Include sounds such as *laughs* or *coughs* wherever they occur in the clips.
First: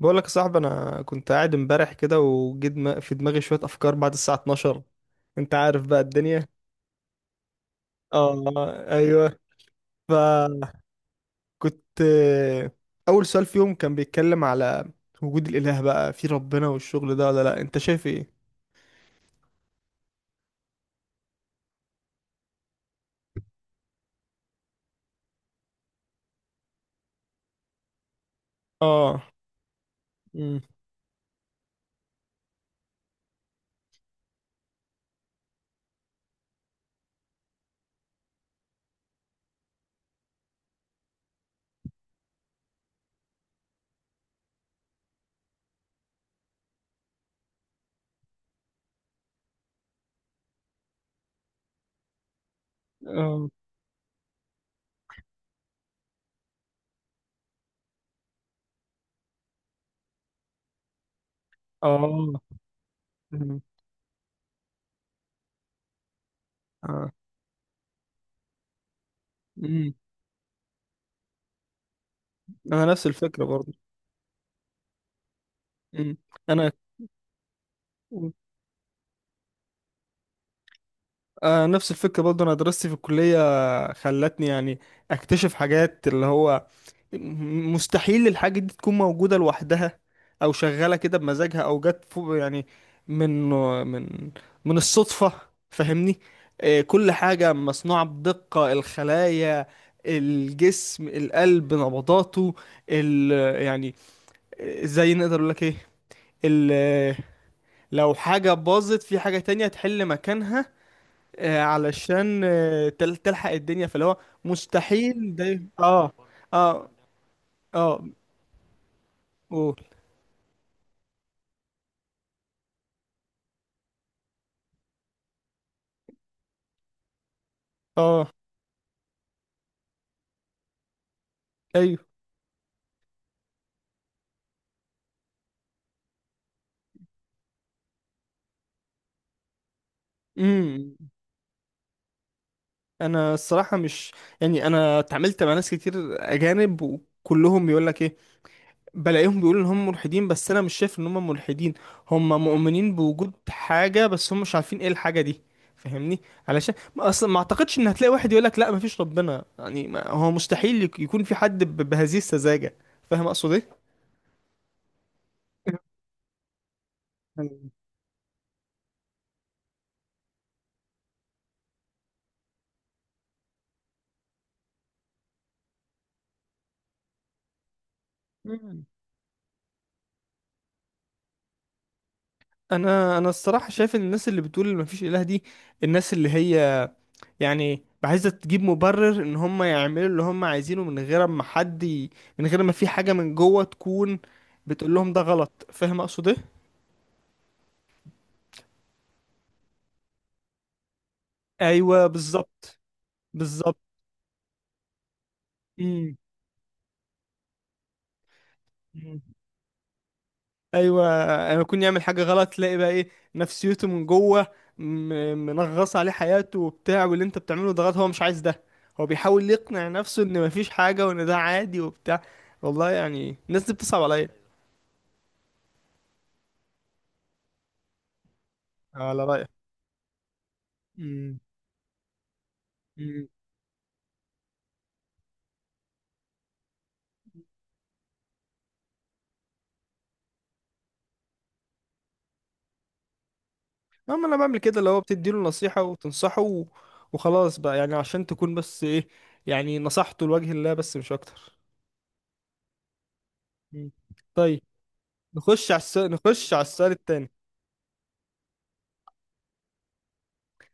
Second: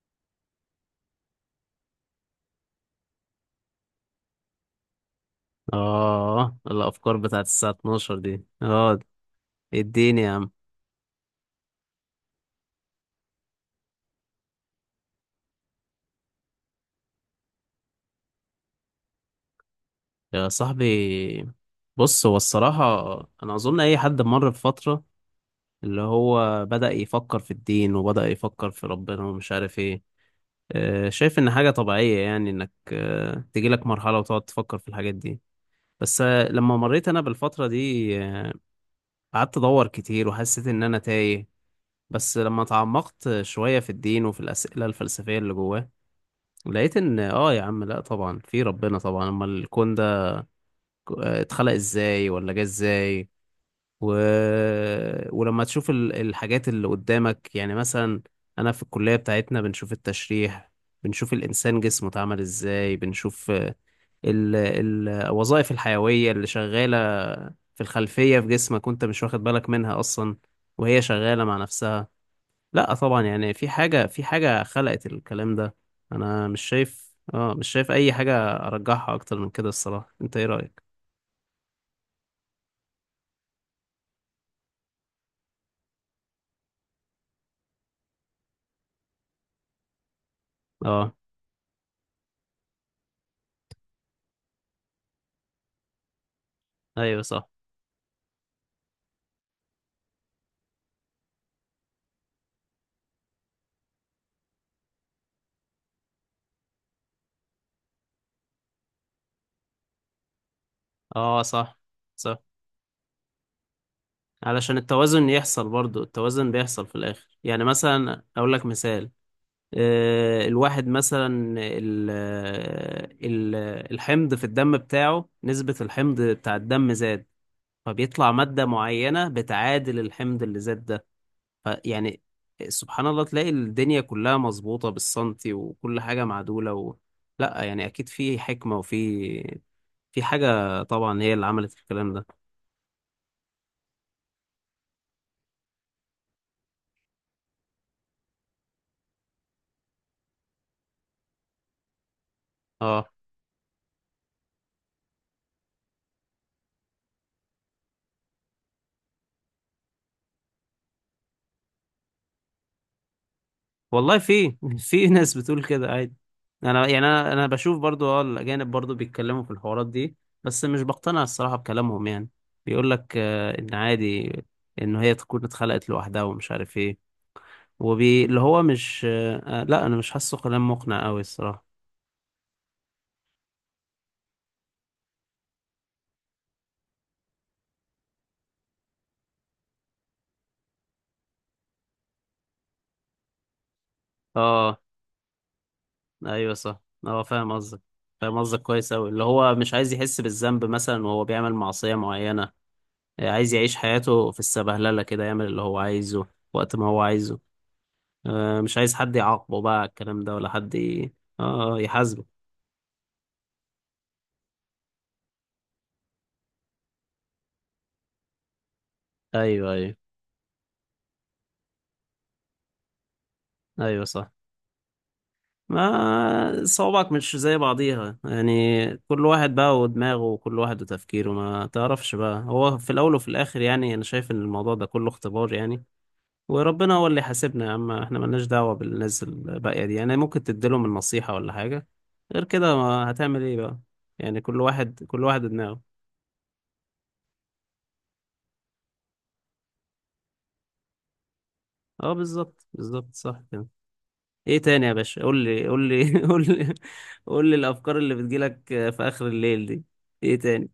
بقول لك يا صاحبي، انا كنت قاعد امبارح كده وجيت في دماغي شويه افكار بعد الساعه 12. انت عارف بقى الدنيا. اه، الافكار بتاعت الساعة 12 دي، اه. اه. ايوه. اديني يا عم. فكنت اول سؤال فيهم كان بيتكلم على وجود الاله، بقى في ربنا والشغل ده ولا لا؟ انت شايف ايه؟ يا صاحبي، بص، هو الصراحة، انا اظن اي حد مر بفترة اللي هو بدأ يفكر في الدين وبدأ يفكر في اه. ربنا ومش عارف ايه. امم. شايف ان حاجة طبيعية، يعني انك تجيلك مرحلة وتقعد تفكر في الحاجات دي. بس لما مريت انا بالفترة دي قعدت ادور كتير وحسيت ان انا تايه. بس لما تعمقت شوية في الدين وفي الأسئلة الفلسفية اللي جواه، لقيت ان، اه، يا عم، لا طبعا في ربنا طبعا. امال الكون ده اتخلق ازاي ولا جه ازاي؟ اه. و... ولما تشوف الحاجات اللي قدامك، يعني مثلا انا في الكلية بتاعتنا بنشوف التشريح، بنشوف الانسان جسمه اتعمل اه. ازاي، بنشوف مم. الوظائف الحيوية اللي اه. شغالة في الخلفية في جسمك وانت مش واخد بالك امم. منها اصلا، وهي شغالة مع نفسها. انا لا نفس طبعا، الفكره يعني في برضه. حاجة، خلقت الكلام ده. امم. انا مش انا شايف، اه، مش شايف اي حاجة ارجحها اكتر من كده الصراحة. انت ايه رأيك؟ آه نفس الفكره برضه. انا دراستي في الكليه خلتني يعني اكتشف حاجات اللي هو مستحيل الحاجة دي تكون موجودة لوحدها، أو شغالة اه كده بمزاجها، أو جت فوق يعني من من من الصدفة. فاهمني؟ آه، كل ايوه صح. حاجة مصنوعة بدقة: الخلايا، الجسم، القلب نبضاته، ال يعني، زي نقدر أقول لك إيه، ال آه، لو حاجة باظت في حاجة تانية تحل مكانها، اه صح صح. علشان تلحق الدنيا، فاللي هو علشان التوازن مستحيل ده. يحصل برضو، اه. التوازن بيحصل اه. في الاخر، يعني اه. مثلا اقول لك مثال. أوه. الواحد مثلا، ال ال الحمض في الدم بتاعه، نسبة الحمض بتاع الدم زاد، اه. فبيطلع مادة معينة بتعادل الحمض اللي زاد ده. ايوه. فيعني، سبحان الله، تلاقي الدنيا كلها مظبوطة بالسنتي وكل حاجة معدولة لا يعني أكيد في حكمة وفي، في حاجة امم. طبعا هي اللي عملت الكلام ده. انا الصراحه مش، يعني انا اتعاملت مع ناس كتير اجانب وكلهم بيقول لك ايه، بلاقيهم بيقولوا ان هم ملحدين. بس انا مش شايف ان هم ملحدين. هم مؤمنين اه بوجود حاجه، بس هم مش عارفين ايه الحاجه دي. فاهمني؟ علشان ما اصلا ما اعتقدش ان هتلاقي واحد يقول لك لا مفيش ربنا، يعني ما هو مستحيل يكون في حد بهذه السذاجه. فاهم اقصد ايه؟ والله، في *laughs* في ناس بتقول كده عادي. أنا يعني، أنا بشوف برضو، اه، الأجانب برضو بيتكلموا في الحوارات دي، بس مش بقتنع الصراحة بكلامهم يعني. بيقول لك إن عادي، إن هي تكون اتخلقت لوحدها ومش عارف إيه. اللي هو مم. مش لا، أنا مش حاسه كلام مقنع أوي الصراحة. انا الصراحه شايف ان الناس اللي بتقول ما فيش اله دي، الناس اللي هي يعني عايزة تجيب مبرر ان هم يعملوا اللي هم عايزينه من غير ما حد ي...، من غير ما في حاجة من جوه تكون اه بتقول لهم ده غلط. فاهم اقصد ايه؟ ايوه صح. هو فاهم قصدك، فاهم قصدك كويس اوي، اللي هو مش عايز يحس بالذنب مثلا وهو بيعمل معصية ايوه معينة. بالظبط. عايز يعيش بالظبط. حياته في السبهللة كده، يعمل اللي هو مم. عايزه وقت ما هو عايزه. مش عايز حد مم. يعاقبه بقى على الكلام ده، ولا حد ايوه. انا اه، يكون يعمل حاجة يحاسبه. غلط، تلاقي بقى ايه نفسيته من جوه، منغص عليه حياته وبتاع، واللي انت بتعمله ده غلط، هو مش عايز ده. هو بيحاول ايوه يقنع ايوه. نفسه ان مفيش حاجة وان ده عادي وبتاع. والله يعني الناس دي بتصعب ايوه عليا. صح. ما صوابعك مش زي بعضيها يعني، على كل رأيك. واحد بقى ودماغه، وكل واحد وتفكيره، مم. ما تعرفش بقى، هو في الاول وفي الاخر يعني انا شايف ان الموضوع ده كله اختبار يعني. وربنا هو اللي يحاسبنا يا عم، احنا ملناش دعوة بالناس الباقية دي، يعني ممكن تديلهم النصيحة ولا حاجة، غير كده ما هتعمل ايه بقى؟ اما انا يعني بعمل كل كده، اللي هو واحد كل بتديله واحد دماغه. نصيحة وتنصحه و- وخلاص بقى، يعني عشان تكون بس ايه، يعني نصحته لوجه الله بس مش اكتر. اه بالظبط بالظبط صح كده. مم. ايه طيب، تاني يا باشا؟ قول لي نخش على قول السؤال، لي *laughs* قول نخش على لي. السؤال التاني. قول لي الافكار اللي بتجيلك في اخر الليل دي، ايه تاني؟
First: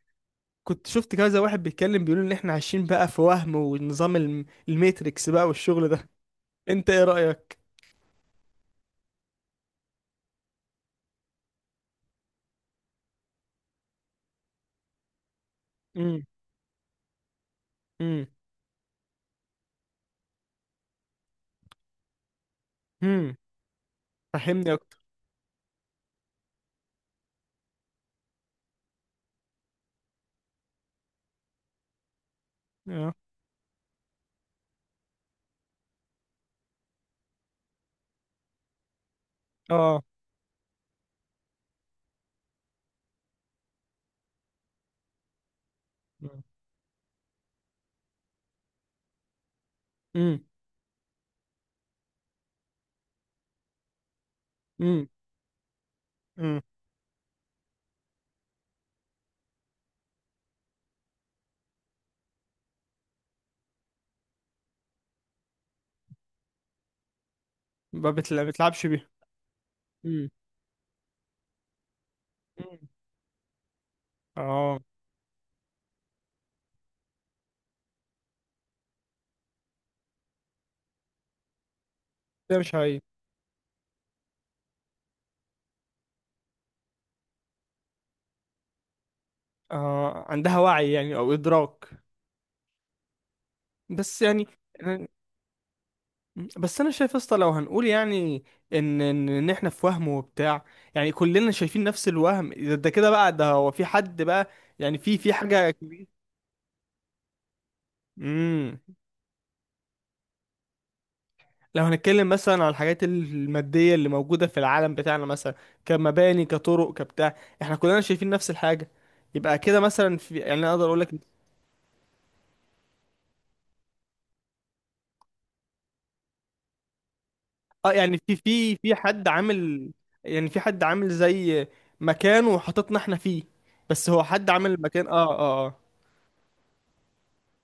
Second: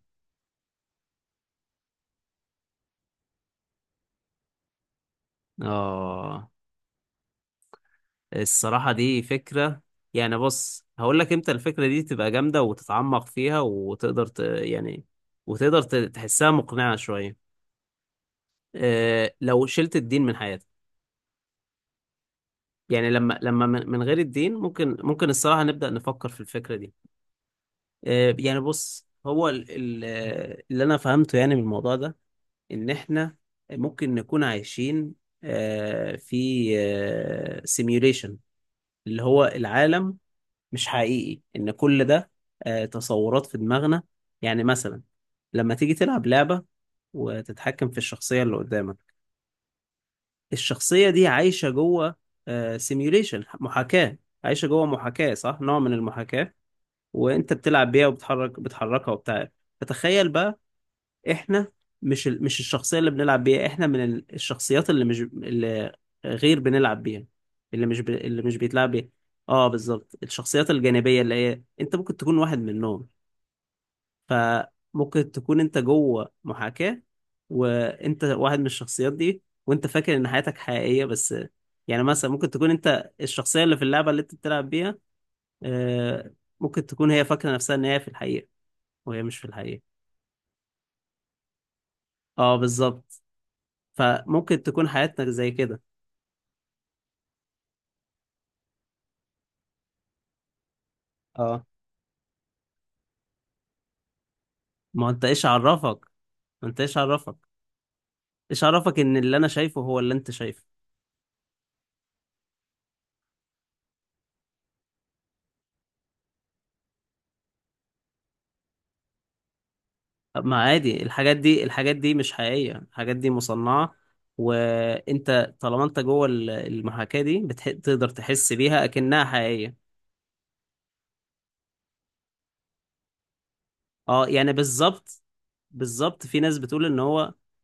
كنت شفت كذا واحد بيتكلم بيقول ان احنا عايشين بقى في وهم ونظام الميتريكس بقى والشغل ده. اه، انت ايه رأيك؟ الصراحة دي فكرة. يعني بص، هقول لك امتى الفكرة دي تبقى جامدة وتتعمق فيها وتقدر يعني وتقدر امم. تحسها مقنعة شوية. امم. لو شلت الدين من حياتك، يعني امم. لما من غير الدين، فهمني ممكن، اكتر. الصراحة نبدأ نفكر في الفكرة دي. يعني بص، هو اللي أنا فهمته يعني من الموضوع ده، إن اه. إحنا ممكن نكون عايشين في سيميوليشن، اللي هو اه. العالم مش حقيقي، إن كل ده تصورات في دماغنا. يعني مثلا لما تيجي تلعب لعبة وتتحكم في الشخصية اللي قدامك، امم. الشخصية دي عايشة جوه سيميوليشن، محاكاة، عايشة جوه امم. محاكاة، صح، نوع من المحاكاة. امم. وانت بتلعب بيها، بتحركها وبتاع. فتخيل بقى، احنا مش مش الشخصية اللي بنلعب بيها، احنا من الشخصيات اللي مش اللي غير بنلعب بيها، اللي مش ما اللي بتلع- مش بتلعبش بيتلعب بيها. بيها. اه بالظبط، امم. الشخصيات الجانبية اللي هي انت ممكن تكون واحد منهم. اه. فممكن تكون انت جوه محاكاة، وانت واحد من الشخصيات دي، وانت فاكر ان حياتك حقيقية بس. يعني مثلا ممكن ده تكون مش هي. انت الشخصية اللي في اللعبة اللي انت بتلعب بيها. آه، ممكن تكون هي فاكرة نفسها ان هي في الحقيقة، وهي مش في الحقيقة. اه عندها وعي يعني او ادراك. اه بالظبط. بس يعني فممكن تكون أنا- حياتك زي كده. بس انا شايف يا اسطى، لو هنقول يعني ان إن احنا في وهم وبتاع، يعني كلنا اه، شايفين نفس الوهم ده، ده كده بقى ده هو في حد بقى، يعني ما هو في انت في ايش حاجه عرفك، كبيره. ما انت ايش عرفك، ايش امم. عرفك ان اللي انا شايفه هو اللي انت شايفه؟ لو هنتكلم مثلا على الحاجات الماديه اللي موجوده في العالم بتاعنا، مثلا كمباني كطرق كبتاع، احنا كلنا شايفين نفس الحاجه، يبقى كده مثلا في طب يعني، ما انا اقدر اقول عادي، لك الحاجات دي، الحاجات دي مش حقيقية، الحاجات دي مصنعة، وانت طالما انت جوه المحاكاة دي اه تقدر يعني في تحس في بيها في اكنها حد حقيقية. عامل، يعني في حد عامل زي مكان وحطتنا احنا فيه، بس هو اه حد يعني عامل المكان اه. بالظبط، اه. اه. بالظبط. في ناس بتقول ان هو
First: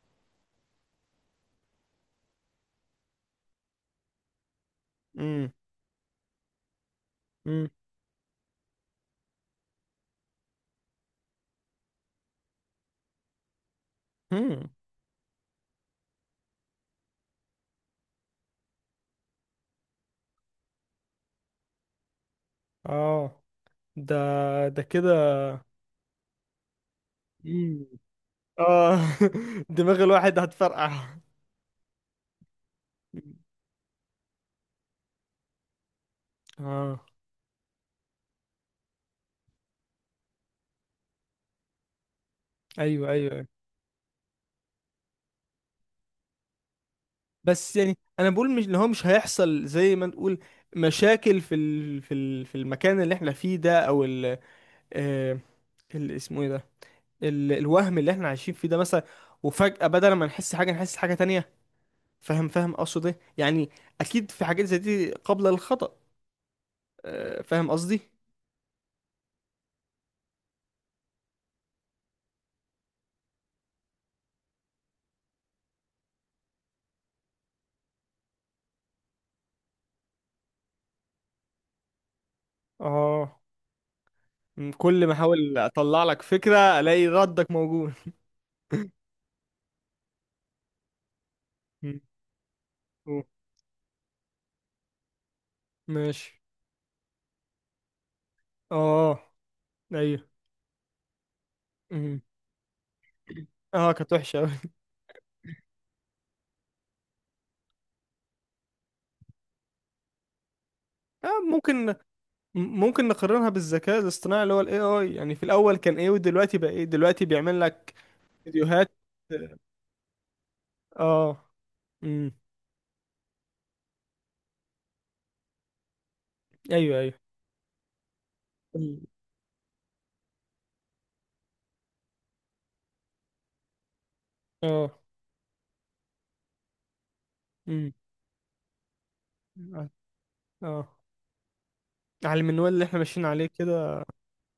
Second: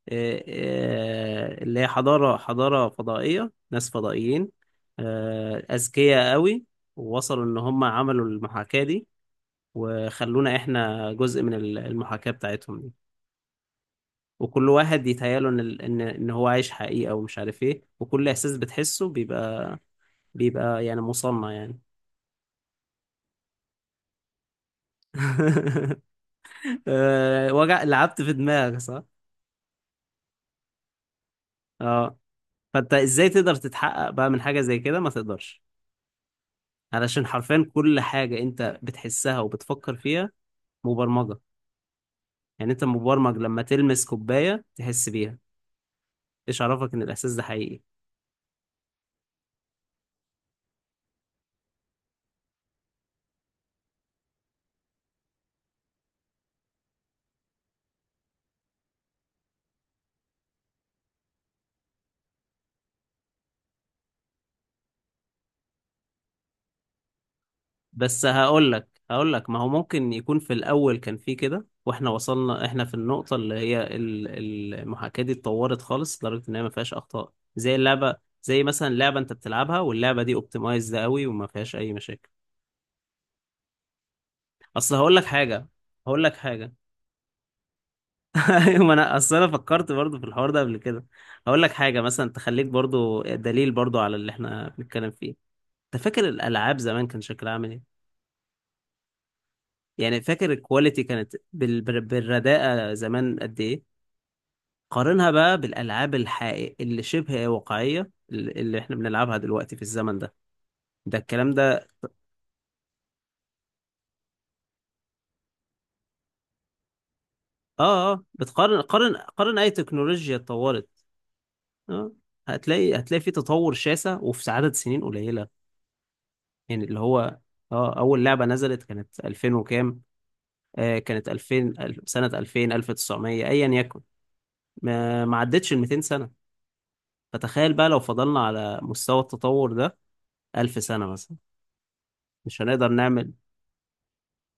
اللي هي حضارة، فضائية، ناس فضائيين، امم. أذكياء قوي، ووصلوا ان امم. هم عملوا المحاكاة دي، وخلونا احنا جزء من المحاكاة بتاعتهم دي. وكل امم. واحد يتهيأله ان هو عايش حقيقة ومش عارف ايه، وكل احساس بتحسه بيبقى، يعني مصنع يعني. اه. ده. ده كده. *laughs* وجع امم. لعبت في دماغك اه. صح. *laughs* دماغ الواحد هتفرقع. اه، فانت ازاي مم. تقدر تتحقق بقى من حاجة زي كده؟ ما تقدرش. اه. علشان حرفيا كل حاجة انت بتحسها وبتفكر فيها مبرمجة. يعني انت ايوه. ايوه. مبرمج، أيوة. لما تلمس كوباية تحس بيها. ايش عرفك ان الاحساس ده بس حقيقي؟ يعني انا بقول مش اللي هو مش هيحصل، زي ما نقول مشاكل في ال... في ال... في المكان اللي احنا فيه ده او ال... آه... ال... اسمه ايه ده، ال... الوهم اللي احنا عايشين فيه ده مثلا، وفجأة بدل ما نحس حاجة نحس حاجة تانية. فاهم؟ فاهم اقصد ايه يعني؟ اكيد في حاجات زي دي قابلة للخطأ. آه... فاهم قصدي؟ بس هقول لك، ما هو ممكن يكون في الاول كان في كده، واحنا وصلنا احنا في النقطه اللي هي المحاكاه دي اتطورت خالص لدرجه ان هي ما فيهاش اخطاء زي اللعبه، زي مثلا لعبه انت بتلعبها واللعبه دي اوبتمايزد قوي وما فيهاش اي مشاكل. اه. مم، اصل كل ما هقول لك احاول حاجه اطلع لك هقول لك حاجه فكرة الاقي ردك موجود. *laughs* ايوه، ما انا اصل انا فكرت برضو في الحوار ده قبل كده. هقول لك مم، حاجه مثلا تخليك برضو أوه، دليل برضو على اللي احنا بنتكلم فيه. انت فاكر ماشي. الالعاب زمان كان شكلها عامل ايه؟ اه. يعني ايوه. فاكر الكواليتي كانت مم. بالرداءه زمان قد ايه؟ اه كانت وحشة أوي. قارنها بقى بالالعاب الحقيقية اللي شبه واقعيه، اللي احنا بنلعبها دلوقتي في الزمن ده، ده آه الكلام ممكن، ده. ممكن نقارنها بالذكاء الاصطناعي اللي هو الاي اي، يعني في الاول كان ايه ودلوقتي بقى ايه، دلوقتي بيعمل لك اه اه، بتقارن، فيديوهات. قارن قارن اي تكنولوجيا اتطورت، اه. اه امم. هتلاقي، في تطور شاسع وفي عدد سنين قليله. يعني اللي ايوه ايوه. هو، اه، اول لعبه نزلت ال- كانت 2000 وكام، آه، كانت 2000، سنه 2000، 1900، ايا يكن، اه. ما ما عدتش ال 200 سنه. فتخيل بقى امم. لو فضلنا على مستوى التطور اه. ده 1000 آه. سنه مثلا، على مش المنوال اللي هنقدر احنا ماشيين نعمل، عليه كده،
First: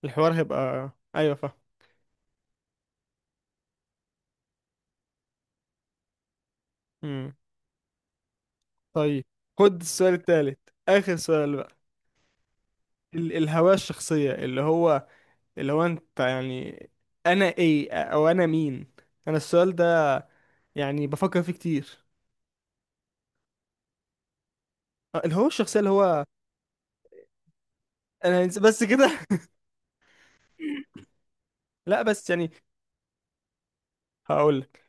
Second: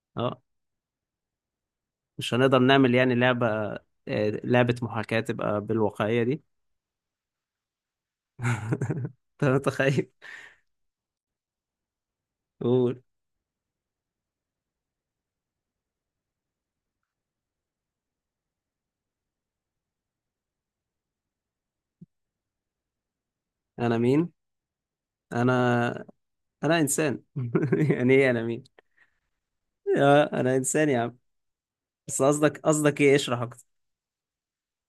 الحوار اه، هيبقى. ايوه فاهم. مش هنقدر نعمل يعني لعبة، لعبة محاكاة تبقى بالواقعية دي. امم. *laughs* طيب، انت خد متخيل؟ السؤال التالت، اخر سؤال بقى. قول، الهوية الشخصية، اللي هو اللي هو انت يعني، انا ايه او انا مين. انا السؤال ده يعني بفكر فيه كتير. انا مين؟ آه، الهوية الشخصية اللي انا، هو انا انسان *laughs* يعني ايه انا انا مين؟ بس كده. *laughs* انا انسان يا عم. لا بس بس يعني، قصدك، قصدك ايه؟ اشرح اكتر. هقولك،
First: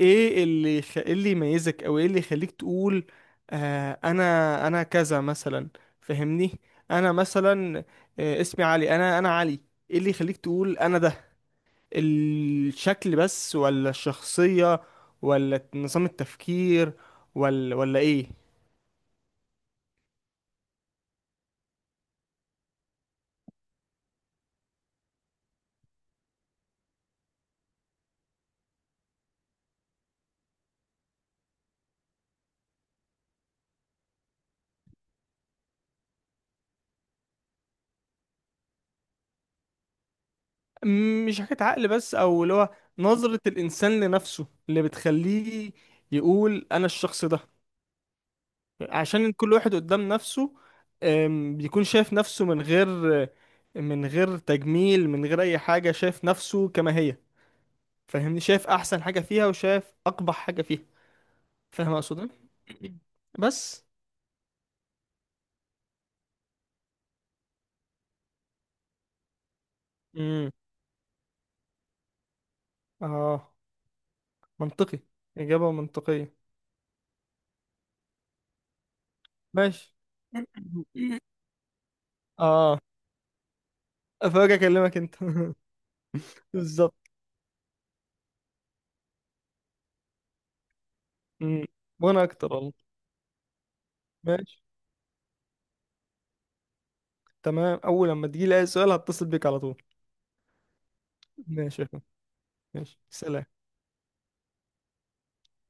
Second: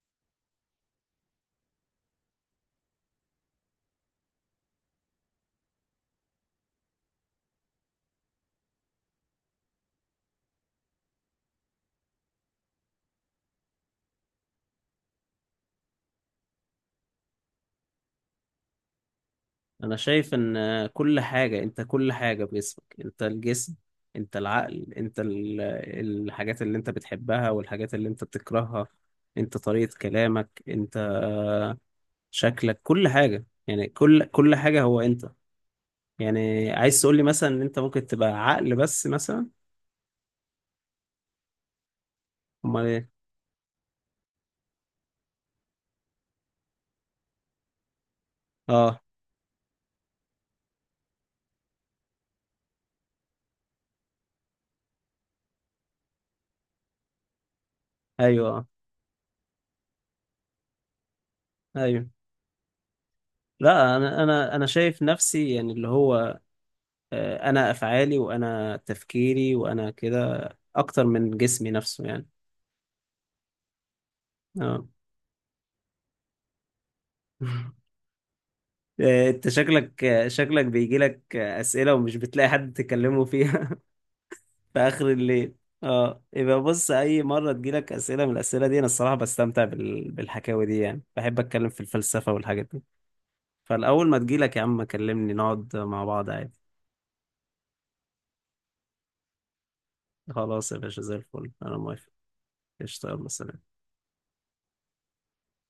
ايه اللي خ... إيه اللي يميزك او ايه اللي يخليك تقول آه انا، انا كذا مثلا. فهمني، انا مثلا آه اسمي علي، انا علي. ايه اللي يخليك تقول انا ده؟ الشكل بس ولا الشخصية ولا نظام التفكير ولا ايه؟ انا شايف ان كل حاجة انت، كل حاجة بجسمك، انت الجسم، انت العقل، انت الحاجات اللي انت بتحبها والحاجات اللي انت بتكرهها، انت طريقة كلامك، انت شكلك، كل حاجة يعني، كل حاجة هو انت. يعني عايز تقول لي مثلا ان انت ممكن تبقى عقل بس مثلا؟ مش حكاية عقل بس، او اللي هو امال ايه؟ نظرة الانسان لنفسه اللي بتخليه يقول انا الشخص ده. اه عشان كل واحد قدام نفسه، بيكون شايف نفسه من غير، من غير تجميل، من غير اي حاجة، شايف نفسه كما هي. فاهمني؟ ايوه، شايف احسن حاجة فيها وشايف اقبح حاجة فيها. فاهم ايوه. اقصد إيه؟ *coughs* بس. لا انا، انا شايف نفسي يعني اللي هو انا افعالي، وانا تفكيري، وانا كده، امم. اكتر من جسمي نفسه يعني. اه. اه. منطقي. إجابة منطقية. *laughs* انت ماشي. شكلك، *laughs* شكلك بيجي لك اسئله ومش بتلاقي حد اه. تكلمه فيها. افرجك *laughs* في اكلمك اخر انت. الليل. *laughs* اه يبقى بص، بالظبط. اي مره تجيلك اسئله من الاسئله دي، انا الصراحه بستمتع بال... بالحكاوي دي، يعني بحب مم. اتكلم في وانا الفلسفه اكتر والحاجات والله. دي. فالأول ما تجيلك ماشي يا عم كلمني، نقعد مع بعض عادي. تمام، اول لما تجي لي اي سؤال هتصل بيك على طول. خلاص يا باشا، زي الفل، أنا ماشي يا اخويا. موافق. ماشي قشطة، يلا سلام. سلام.